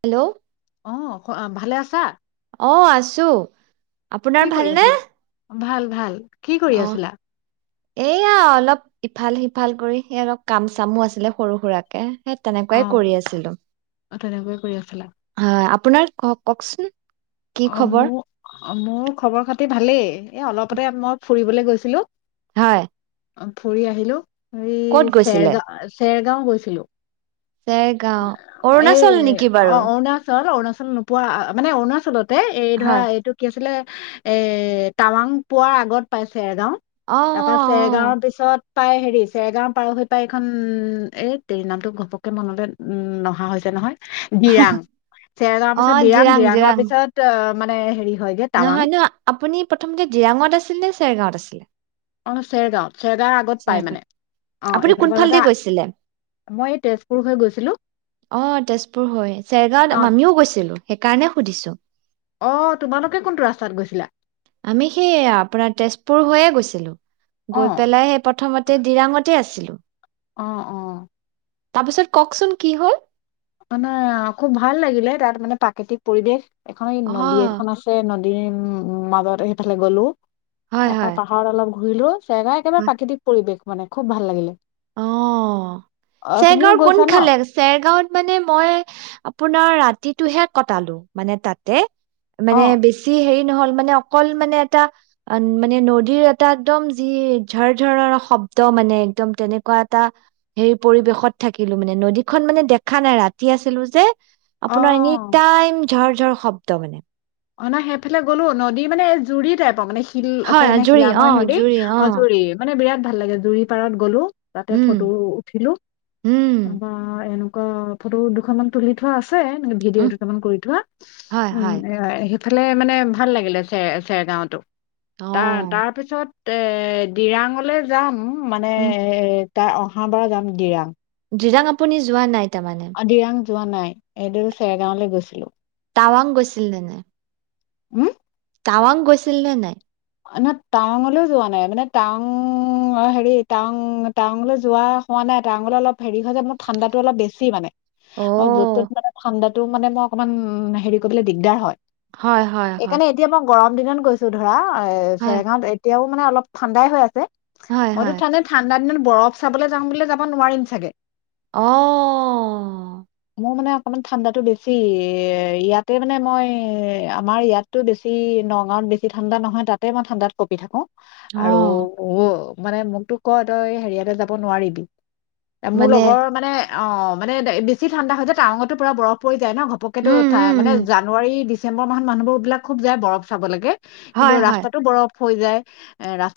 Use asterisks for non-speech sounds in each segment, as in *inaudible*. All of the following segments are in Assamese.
হেল্ল' অ' ক ভালে আছা। অঅ আছো। কি আপোনাৰ কৰি ভালনে? আছিলা? ভাল ভাল। কি কৰি আছিলা? এইয়া অলপ ইফাল সিফাল কৰি সেই অলপ কাম চামো আছিলে সৰু সুৰাকে। সেই অ', তেনেকুৱাই কৰি আছিলো। অ, তেনেকৈ কৰি আছিলা। হয় আপোনাৰ ক কওকচোন। কি অ খবৰ মো মোৰ খবৰ খাতি ভালেই। এ অলপতে মই ফুৰিবলৈ গৈছিলো। হয়। অ ফুৰি আহিলো। ক'ত ইইই গৈছিলে চেৰগা চে গাওঁ গৈছিলো। চেৰগাঁও অৰুণাচল এএএ নেকি অ, বাৰু অৰুণাচল অৰুণাচ নোপোৱা মানে অৰুণাচলত এ এই ধৰা হয় এইটো কি আছিলে এএএ টাৱাং পোৱাৰ আগত পাই চেৰগাওঁ‌। অঁ তাপা অঁ অঁ চেৰগাঁৱৰ পিছত পাই হেৰি চেৰেগাঁও পাৰ হৈ পাই এইখন এ তেৰি নামটো ঘপককে মনলৈ উমম নহা হৈছে নহয়। দিৰাং। অঁ চেৰগাৱৰ পিছত দিৰাং, দিৰাংৰ পিছত অ মানেএ হেৰি হয়গে টাৱাং নহয় ন, আপুনি প্ৰথমতে দিৰাঙত আছিল নে চেৰগাঁৱত আছিল? *unintelligible* অ চেৰগাওঁ‌। *unintelligible* আপুনি এইফালৰ পৰা কোনফালদি যাওঁতে গৈছিলে? মই এই তেজপুৰ হৈ গৈছিলো অ' তেজপুৰ হৈ। অ চেৰগাৱত আমিও গৈছিলো। সেইকাৰণে সুধিছো অ তোমালোকে কোনটো ৰাস্তাত গৈছিলা আমি সেই আপোনাৰ তেজপুৰ হৈয়ে গৈছিলো অ গৈ পেলাই সেই প্ৰথমতে দিৰাঙতে আছিলো অঁ অঁ তাৰপিছত কওকচোন কি হল আপোনাৰ মানে খুব ভাল লাগিলে তাত মানে প্ৰাকৃতিক পৰিৱেশ এখন এই নদী অ', এখন আছে ন উ মাজতে সিফালে গ'লো হয় তাৰপা হয়। পাহাৰ অলপ ঘূৰিলোঁ চেগা একেবাৰে প্ৰাকৃতিক পৰিৱেশ মানে খুব ভাল লাগিলে অঁ অ তুমিও চেৰগাঁওৰ গৈছা ন কোনফালে চেৰগাঁৱত মানে মই আপোনাৰ ৰাতিটোহে কটালো মানে তাতে অ মানে বেছি হেৰি নহল মানে অকল মানে এটা মানে নদীৰ এটা একদম যি ঝৰঝৰৰ শব্দ মানে একদম তেনে এনেকুৱা এটা হেৰি পৰিৱেশত থাকিলো মানে নদীখন মানে দেখা নাই ৰাতি আছিলো যে, অ আপোনাৰ এনি টাইম ঝৰঝৰ শব্দ মানে অ না সেইফালে গ'লো নদী মানে এই জুৰি টাইপৰ মানে উ আছে হয় এনে জুৰি অ শিলাময় হেৰি জুৰি অ অঁজুৰি মানে বিৰাট ভাল লাগে জুৰি পাৰত গ'লো তাতে উম ফটো উঠিলো উম বা এনেকুৱা অ' ফটো দুখন মান তুলি থোৱা আছে আছে উম ভিডিঅ' দুটামান কৰি থোৱা হয় উম হয় সেইফালে মানে ভাল লাগিলে চে চেৰগাঁওতো অ তাৰ তাৰপিছত এ দিৰাঙলে যাম মানে উম এ তাই অহা বাৰ যাম গিৰাং দিৰাং আপুনি যোৱা নাই তাৰমানে দিৰাং যোৱা নাই এদিন চেৰগাঁওলৈ গৈছিলো টাৱাং গৈছিল নে নাই কি টাৱাং গৈছিল নে নাই নহ টাউঙলৈও যোৱা নাই মানে টাউং অ হেৰি টাউং টাউঙলৈ যোৱা হোৱা নাই টাউঙলৈ অলপ হেৰি হয় যে মোৰ ঠাণ্ডাতো অলপ বেছি মানে অ য'ত মানে ঠাণ্ডা টো মানে মই অকনমান হেৰি কৰিবলৈ দিগদাৰ হয় হয় হয় হয় এইকাৰণে এতিয়া মই গৰম দিনত গৈছো ধৰা এ হয়, চেৰেঙাত এতিয়াও মানে অলপ ঠাণ্ডাই হৈ আছে হয়, মইতো হয়। ঠাণ্ডা ঠাণ্ডা দিনত বৰফ চাবলৈ যাম ব যাব নোৱাৰিম চাগে ম অ মানে অকণমান ঠাণ্ডাটো বেছি ইয়াতে মানে মই আমাৰ ইয়াততো বেছি নগাঁৱত বেছি ঠাণ্ডা নহয় তাত তাতে মই ঠাণ্ডাত কপি থাকো অ আৰু উ মানে মোকতো কয় তই হেৰিয়াতে যাব নোৱাৰিবি এ মোৰ মানে লগৰ মানে অ মানে বেছি ঠাণ্ডা হৈছে যে টাৱঙতো পুৰা বৰফ পৰি য ন ঘপকেতো উম, উম, মানে উম, জানুৱাৰী দি ডিচম্বৰ মাহত মুহবোৰবিল খুব যায় বফ চাব লাগে হয় হয় অফ হৈ যায় এ ৰাস্তা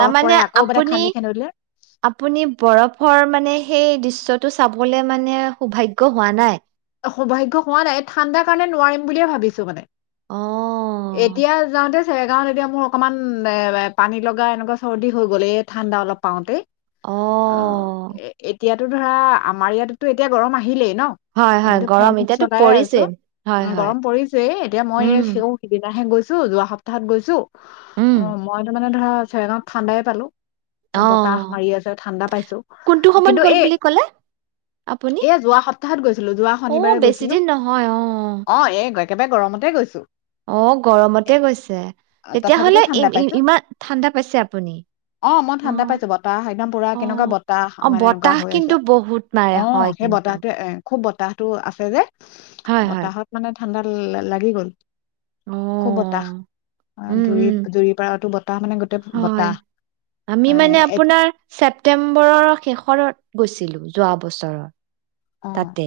তাৰমানানে আপুনি উলিয়াই আপুনি বৰফৰ মানে সেই দৃশ নিটো চাবলে মানে সৌভাগ্য হোৱা নাই সৌভাগ্য হোৱা নাই ঠাণ্ডা কাৰণে নোৱাৰিম বুলিয় ভিছো মানে অ এতিয়া যাওঁতে চেৰে গাওত এতিয়া মোৰ অকনমান এ পানী লগা এনেকুৱা চৰ্দি হৈ গ'লে এ ঠাণ্ডা অলপ পাওঁতেই অহ এটো ধৰা আমাৰ ইয়াতোতো এতিয়া গৰম আহিলেই ন হয়, হয়, আমিতো ফেন গৰম এতিয়াতো চলাই আছো পৰিছেই। হয়, উ হয়। গৰম পৰিছয় এতিয়া মই উম, সেও সিদনাাহে গৈছো যোৱা সপ্তাহত গৈছো উম, অ মই তো মানে ধৰা চেৰেগত ঠাণ্ডাই পালো অ বতাহ মাৰি আছে ঠাণ্ডা পাইছো কোনটো সময়ত কিন্তু গ'ল এই বুলি ক'লে এয়া যোৱা সপ্তাহত গৈছ আহ বেছিদিন নহয় অহ অ এই একেবাৰে গৰমতে গৈছোঁ অ গৰমতে গৈছে তথাপিতো তেতিয়াহলে ঠাণ্ডা পাইছো ইমান ঠাণ্ডা পাইছে আপুনি অ মই ঠাণ্ডা অহ পাইছো বতাহ একদম পুৰা কেনেকুৱা অহ বতাহ অ মানে এনেকুৱা বতাহ হৈ আছে কিন্তু বহুত অ মাৰে হয় সেই কিন্তু বতাহটোৱে এ খুব বতাহটো আছে যে হয়, হয়। বতাহত মানে ঠাণ্ডা লাগি গ'ল অ'। খুব বতাহ উম, জুৰি উম, জুৰি পাৰতো বতাহ মানে গোটেই হয়। বতাহ আমি মানে আপোনাৰ ছিলো যোৱা বছৰৰ অ তাতে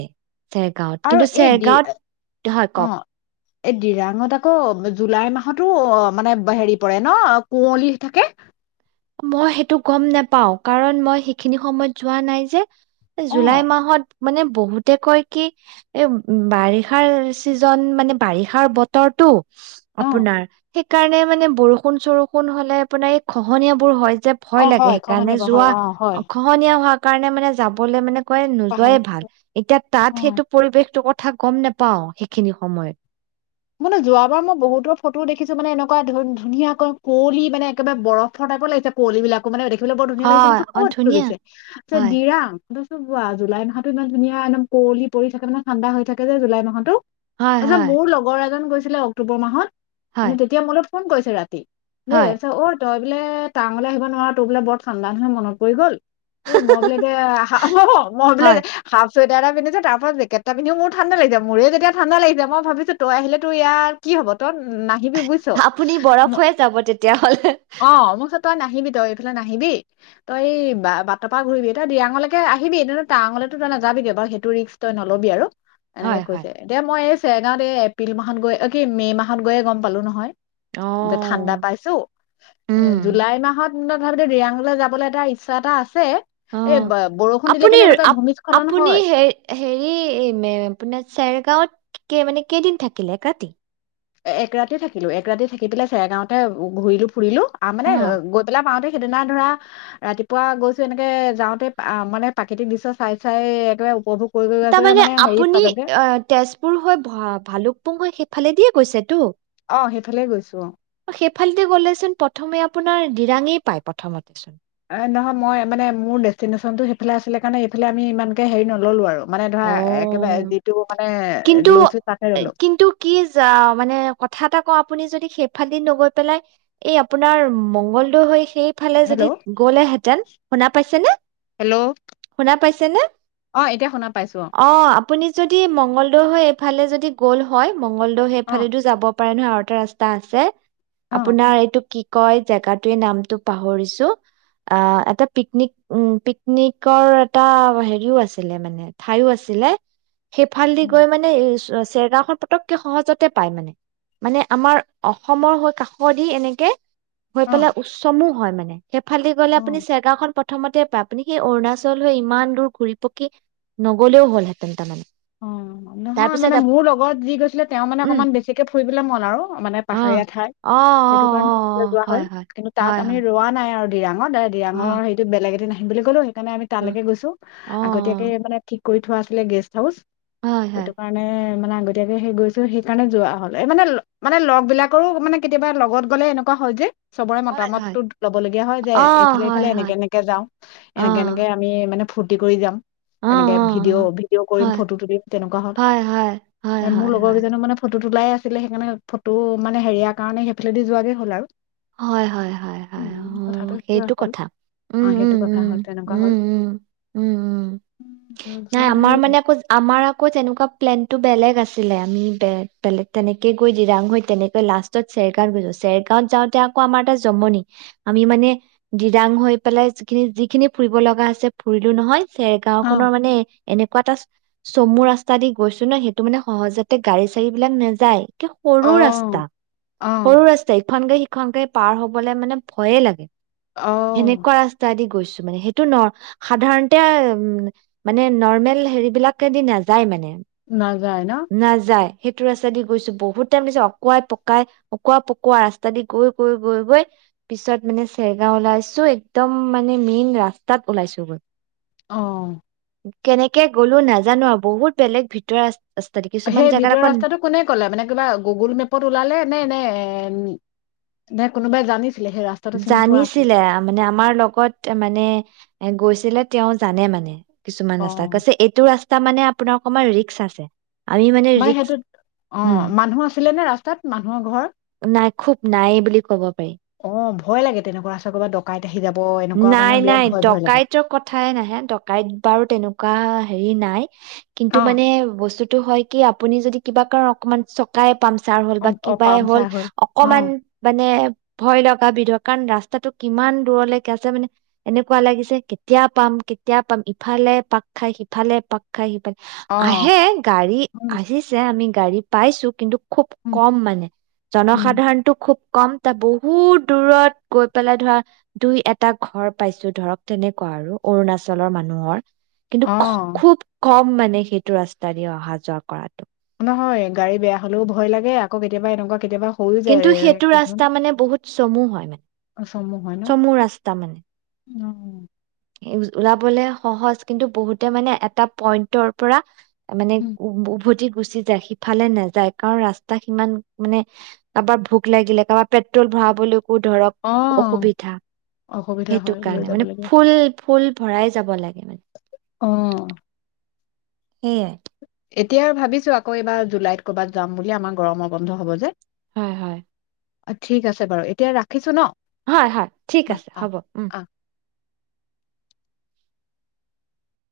চেৰগাঁৱত আৰু কিন্তু এই দি চেৰগাঁৱত হয় অ কওক এই ডিৰাঙত আকৌ জুলাই মাহতো অ মানে হেৰি পৰে ন কুঁৱলী থাকে মই সেইটো গম নোপাও কাৰণ মই সেইখিনি সময়ত যোৱা নাই যে অ জুলাই মাহত মানে বহুতে কয় কি এ বাৰিষাৰ চিজন মানে বাৰিষাৰ বতৰটো অ আপোনাৰ সেইকাৰণে মানে বৰষুণ চৰষুণ হ'লে আপোনাৰ এই খহনীয়া *unintelligible* হয় যে ভয় অ লাগে হয় সেইকাৰণে খহনীয়া যোৱা হয় অ হয় খহনীয়া হ এইকাৰণে মানে যাবলৈ মানে এইটো কাৰণে পাহৰ নোযোৱাই ভাল, এতিয়া তাত অ সেইটো পৰিৱেশ ক'ত? কথা গম নোপাও সেইখিনি সময়ত। মানে যোৱাবাৰ মই বহুতৰ ফটোও দেখিছো, মানে এনেকুৱা ধুনীয়া কুঁৱলি মানে একেবাৰে বৰফৰ টাইপৰ লাগিছে কঁৱলীবিলাকো মানে তলে বৰ ধুনীয়া লাগিছে হয় ত অ ক'ত ধুনীয়া তুলিছে হয় দিৰাং। বো বোৱা জুলাই মাহো ইমান ধুনীয়া একদম কঁল পৰি থাকে নে ঠাণ্ডা হৈ থাকে যে জুলাই মাহতো হয় তছা হয় মোৰ লগৰ গৈছিলে অক্টোবৰ মাহত হয় মানে তেতিয়া মূলে ফোন কৰিছে ৰাতি হয় দেছ *unintelligible* তই বোলে টাঙলৈ আহিব নোৱাৰা তোৰ বোলে বৰ ঠাণ্ডা মানুহে মনত পৰি গ'ল এ মই বোলে এতি হয় এ চুইটাৰ এটা পিন্ধোঁতেও তাৰ পিছত জেকেট পিন্ধিও মোৰ ঠাণ্ডা লাগিছে, মোৰ যেতিয়া ঠাণ্ডা লাগিছে মই ভাবিছোঁ তই আহিলে। এইটো ইয়াৰ কি হব তোৰ। আপুনি বৰফ হৈ যাব তেতিয়াাহলে। অ মোক চ তই নাহিবি তই এইফালে নাহিবি তই এই বাটৰ পৰা ঘূৰিবি তই দিৰাঙলৈকে আহিবি এ টাৰঙলৈ তো তই নাযাবি বাৰু সেইটো ৰিক্স তই নল'বি আৰু। এনেকে হয়, হয়। কৈছে দে মই এই। চেনাৰে এফ এপ্ৰিল মাহত গৈ অ কি মে' মাহত গৈয়ে গম পালো নহয়। ঠাণ্ডা অ', পাইছো এ উম। জুলাই মাহত। ভাবি ৰিয়াংলৈ যাবলৈ এটা ইচ্ছা এটা আছে অ এই ব- বৰষুণ দিলে আপুনি কিন্তু এনেকুৱা ভূমিস্খলন আপুনি হয় হ হেৰি আপোনাৰ চেৰগাঁৱত ক মানে কেইদিন থাকিলে একাটি এক ৰাতি থাকিলো এক ৰাতি থাকি পেলাই চেৰেগাঁওতে ঘূৰিলো ফুৰিলো আ মানে অ'। গৈ পেলা পাওঁতে সেইদিনা ধৰা ৰাতিপুৱা গৈছো এনেকে যাওঁতে মানে প্ৰাকৃতিক দৃশ্যত চাই চাই একেবাৰে উপভোগ কৰি কৰি তাৰ আছো মানে হেৰি আপুনি পালোগে তেজপুৰ হৈ ভালুকপুং হৈছেই ফালেদিয়ে কৈছেতো অ সেইফালে গৈছো সেইফালতে গলেচোন প্ৰথমে আপোনাৰ ডিৰাঙেই পায় প্ৰথমতেচোন এ নহয় মই মানে মোৰ ডেষ্টিনেশ্যনতটো সেইফালে আছিলে কাৰণে এইফালে আমি ইমানকে হেৰি নললো আৰু মানে ধৰা একেবাৰে অ', যিটো মানে কিন্তু লৈছো তাতে ৰলো ক আপুনি যদি সেইফালিন নগৈ পেলাই এই আপোনাৰ মংগলদৰ হৈ সেই ফালে যদি হেল্ল' গ'লেহেঁতেন শুনা পাইছে নে হেল্ল' শুনা পাইছে ছেনে অ এতিয়া শুনা পাইছো অ আপুনি যদি মঙ্গলদৈ হৈ এইফালে যদি গ'ল হয় মংগলদৈৰ অ সেইফালেতো যাব পাৰে ন আৰু এটা ৰাস্তা আছে অ অ আপোনাৰ এইটো কি কয় জেগাতোয়ে নামটো পাহৰিছো অ এটা পিকনিক উ পিকনিকৰ এটা হেৰিও আছিলে মানে ঠাইও আছিলে সেইফালদি গৈ মানে চেৰগাওঁখন পতক কে সহজতে পাই মানে মানে আমাৰ অসমৰ হৈ কাষদি এনেকে হৈ পেলাই উচ্চমো হয় মানে সেইফালেদি গ'লে অ অ আপুনি চেগাওঁখন প প্ৰথমতে পায় আপুনি সেই অৰুণাচল হৈ ইমান দূৰ ঘূৰি পকি নগলেও হ'লহেঁতেন তামানে অ নহয় মানে মোৰ লগত যি গৈছিলে তেওঁ মানে উম অকমান বেছিকে ফুৰিবলে মন আৰু মানে অ পাহাৰীয়া ঠাই অ অ সেইটো অ কাৰণে অ যোৱা হল হয় হয় কিন্তু তাত হয় আমি হয় ৰোৱা নাই আৰু ডিৰাঙত দে অ ডিৰাঙৰ সেইটো বেলেগ এদিন আহিম। বুলি ক'লো কাৰণে আমি অ তালেকে গৈছো অ আগতীয়াকে মানে ঠিক কৰি থোৱা আছিলে গেষ্ট হাউচ। অ হয় সেইটো হয় কাৰণে মানে আগতীয়াকে সেই গৈছো, সেই কাৰণে যোৱা হ'ল। এই মানে, মানে লগবিলাকৰো মানে কেতিয়াবা লগত গ'লে এনেকুৱা হয় যে। চবৰে হয় হয় মতামতটো লব লগীয়া হয় যে, অ এইফালে-এইফালে, হয় হয় এনেকে-এনেকে যাওঁ। অ এনেকে-এনেকে আমি মানে আমি ফূৰ্তি কৰি যাম। অ অ এনেকে ভিডিঅ', ভিডিঅ' অ কৰিম। ফটো তুলিম, তেনেকুৱা হ'ল। হয় হয় হয় হয় এ মোৰ হয় লগৰ হয় কেইজনো মানে ফটো ফটো তোলাই আছিলে সেইকাৰণে ফটো মানে হেৰিয়াৰ কাৰণে সেইফালেদি যোৱাগে হ'ল আৰু। হয়, হয়, হয় হয় উম কথাটো সেইটো হ'ল কথা, উম, অ উম, সেইটো কথা উম হ'ল তেনেকুৱা হ'ল উম, উম, উম, উম নাই তাৰপিছত আমাৰ হেৰি মানে অ আকৌ *unintelligible* আমাৰ আকৌ যেনেকুৱা প্লেনতটো বেলেগ আছিলে। আমি বে বে বেলেগ তেনেকে গৈ দিৰাং হৈ তেনেকৈ লাষ্টত চেৰগাঁৱত গৈছো, চেৰগাঁৱত যাওঁত এতিয়া আকৌ আমাৰ এটা জমনি, আমি মানে ডিৰাং হৈ পেলাই যিখিনি, যিখিনি ফুৰিব লগা আছে ফুৰিলো নহয়। ছেৰ গাঁওখনৰ মানে এনেকুৱা এটা চু চমু ৰাস্তা দি গৈছো ন, সেইটো মানে সহজতে গাড়ী চাৰী বিলাক নেযায়। সৰু অ ৰাস্তা, অ সৰু ৰাস্তা, ইখন গাৰি *unintelligible* সিখন গাৰি *unintelligible* পাৰ হবলৈ মানে ভয়েই লাগে। অ সেনেকুৱা ৰাস্তাদি গৈছো। মানে সেইটো নৰ্, সাধাৰণতে মানে নৰ্মেল হেৰিবলাকেদি নাযায় মানে। নাজায় ন? নাযায় সেইটো ৰাস্তা দি গৈছো, বহুত টাইম দিছে, অকাৱাই পকাই অকোৱা পকোৱা ৰাস্তা দি গৈ, গৈ, গৈ, গৈ পিছত মানে চেৰগাঁও ওলাইছো। একদম মানে মেইন ৰাস্তাত ওলাইছো গৈ। অ' কেনেকে গ'লো নাজানো আৰু বহুত বেলেগ ভিতৰ ৰাস্তা। দি কিছুমান সেই জেগাত ভিতৰৰ আকৌ ৰাস্তাটো কোনে ক'লে? মানে কিবা গুগুল মেপত ওলালে নে? নে-নে? নাই কোনোবাই জানি জানিছিলে মানে আমাৰ লগত মানে গৈ, ছিলে তেওঁ জানে মানে। অ কিছুমান ৰাস্তা, কৈছে এইটো ৰাস্ ৰাস্তা মানে আপোনাৰ অকনমান ৰি্স্ক আছে। আমি মানে ৰিক্স সেইটোত, অ উম মানুহ আছিলে নে? ৰা তাত মানুহৰ ঘৰ? নাই, খুব নাইয়েই বুলি কব পাৰি। অ ভয় লাগে তেনেকুৱা ৰাস্তা ক'ৰবাত ডকাইত আহি যাব এনেকুৱা মানে নাই বিৰাট নাই ভয় ভয় লাগে ডকাইতৰ কথাই নাহে ডকাইত বাৰু তেন- কা হেৰি নাই। কিন্তু অ মানে বস্তুটো হয় কি, আপুনি যদি কিবা কাৰণ অকণমান চকাই পামচাৰ হ'ল, বা অ কিবাই হ'ল। পামচাৰ অ অকমান মানে ভয় লগা বিধ কাৰণ ৰাস্তাটো কিমান দূৰলৈকে আছে মানে এনেকুৱা লাগিছে কেতিয়া পাম কেতিয়া পাম ইফালে পাক খাই সিফালে পাক খাই অ *unintelligible* আহে গাড়ী উম আহিছে আমি গাড়ী পাইছো কিন্তু খুব উম কম মানে উম জনসাধাৰণটোক খুব কম তাত বহুত দূৰত গৈ পেলাই ধৰা দুই এটা ঘৰ পাইছো ধৰক তেনেকুৱা আৰু অৰুণাচলৰ মানুহৰ কিন্তু অ খুব কম ম মানে সেইটো ৰাস্তা দি অহা যোৱা কৰাত হয় গাড়ী বেয়া হলেও ভয় লাগে আকৌ কেতিয়াবা এনেকুৱা কেতিয়াবা হৈও যায় কিন্তু সেইটো কিছুমান ৰাস্তা মানে বহুত চমু হয় মানে চমু হয় ন চমু ৰাস্তা মানে উম ওলাবলে সহজ কিন্তু বহুতে মানে এটা পইন্টৰ পৰা। মানে উম। উ উভতি। গুচি যায় সিফালে নাযায় কাৰণ ৰাস্তা সিমান মানে কাৰোবাৰ ভোক লাগিলে কাৰোবাৰ পেট্ৰল ভৰাবলৈ। ধৰক অ অসুবিধা অসুবিধা সেইটো হয় লৈ কাৰণে মানে। ফুল ফুল ভৰাই যাব লাগে। মানে আহ, সেইয়াই। এতিয়া আৰু ভাবিছো আকৌ এইবাৰ জুলাইত কৰ'বাত যাম বুলি আমাৰ গৰমৰ বন্ধ হব যে। হয় হয়, অ ঠিক আছে বাৰু এতিয়া ৰাখিছো ন। হয় হয় ঠিক আহ আছে আহ হ'ব উম। আহ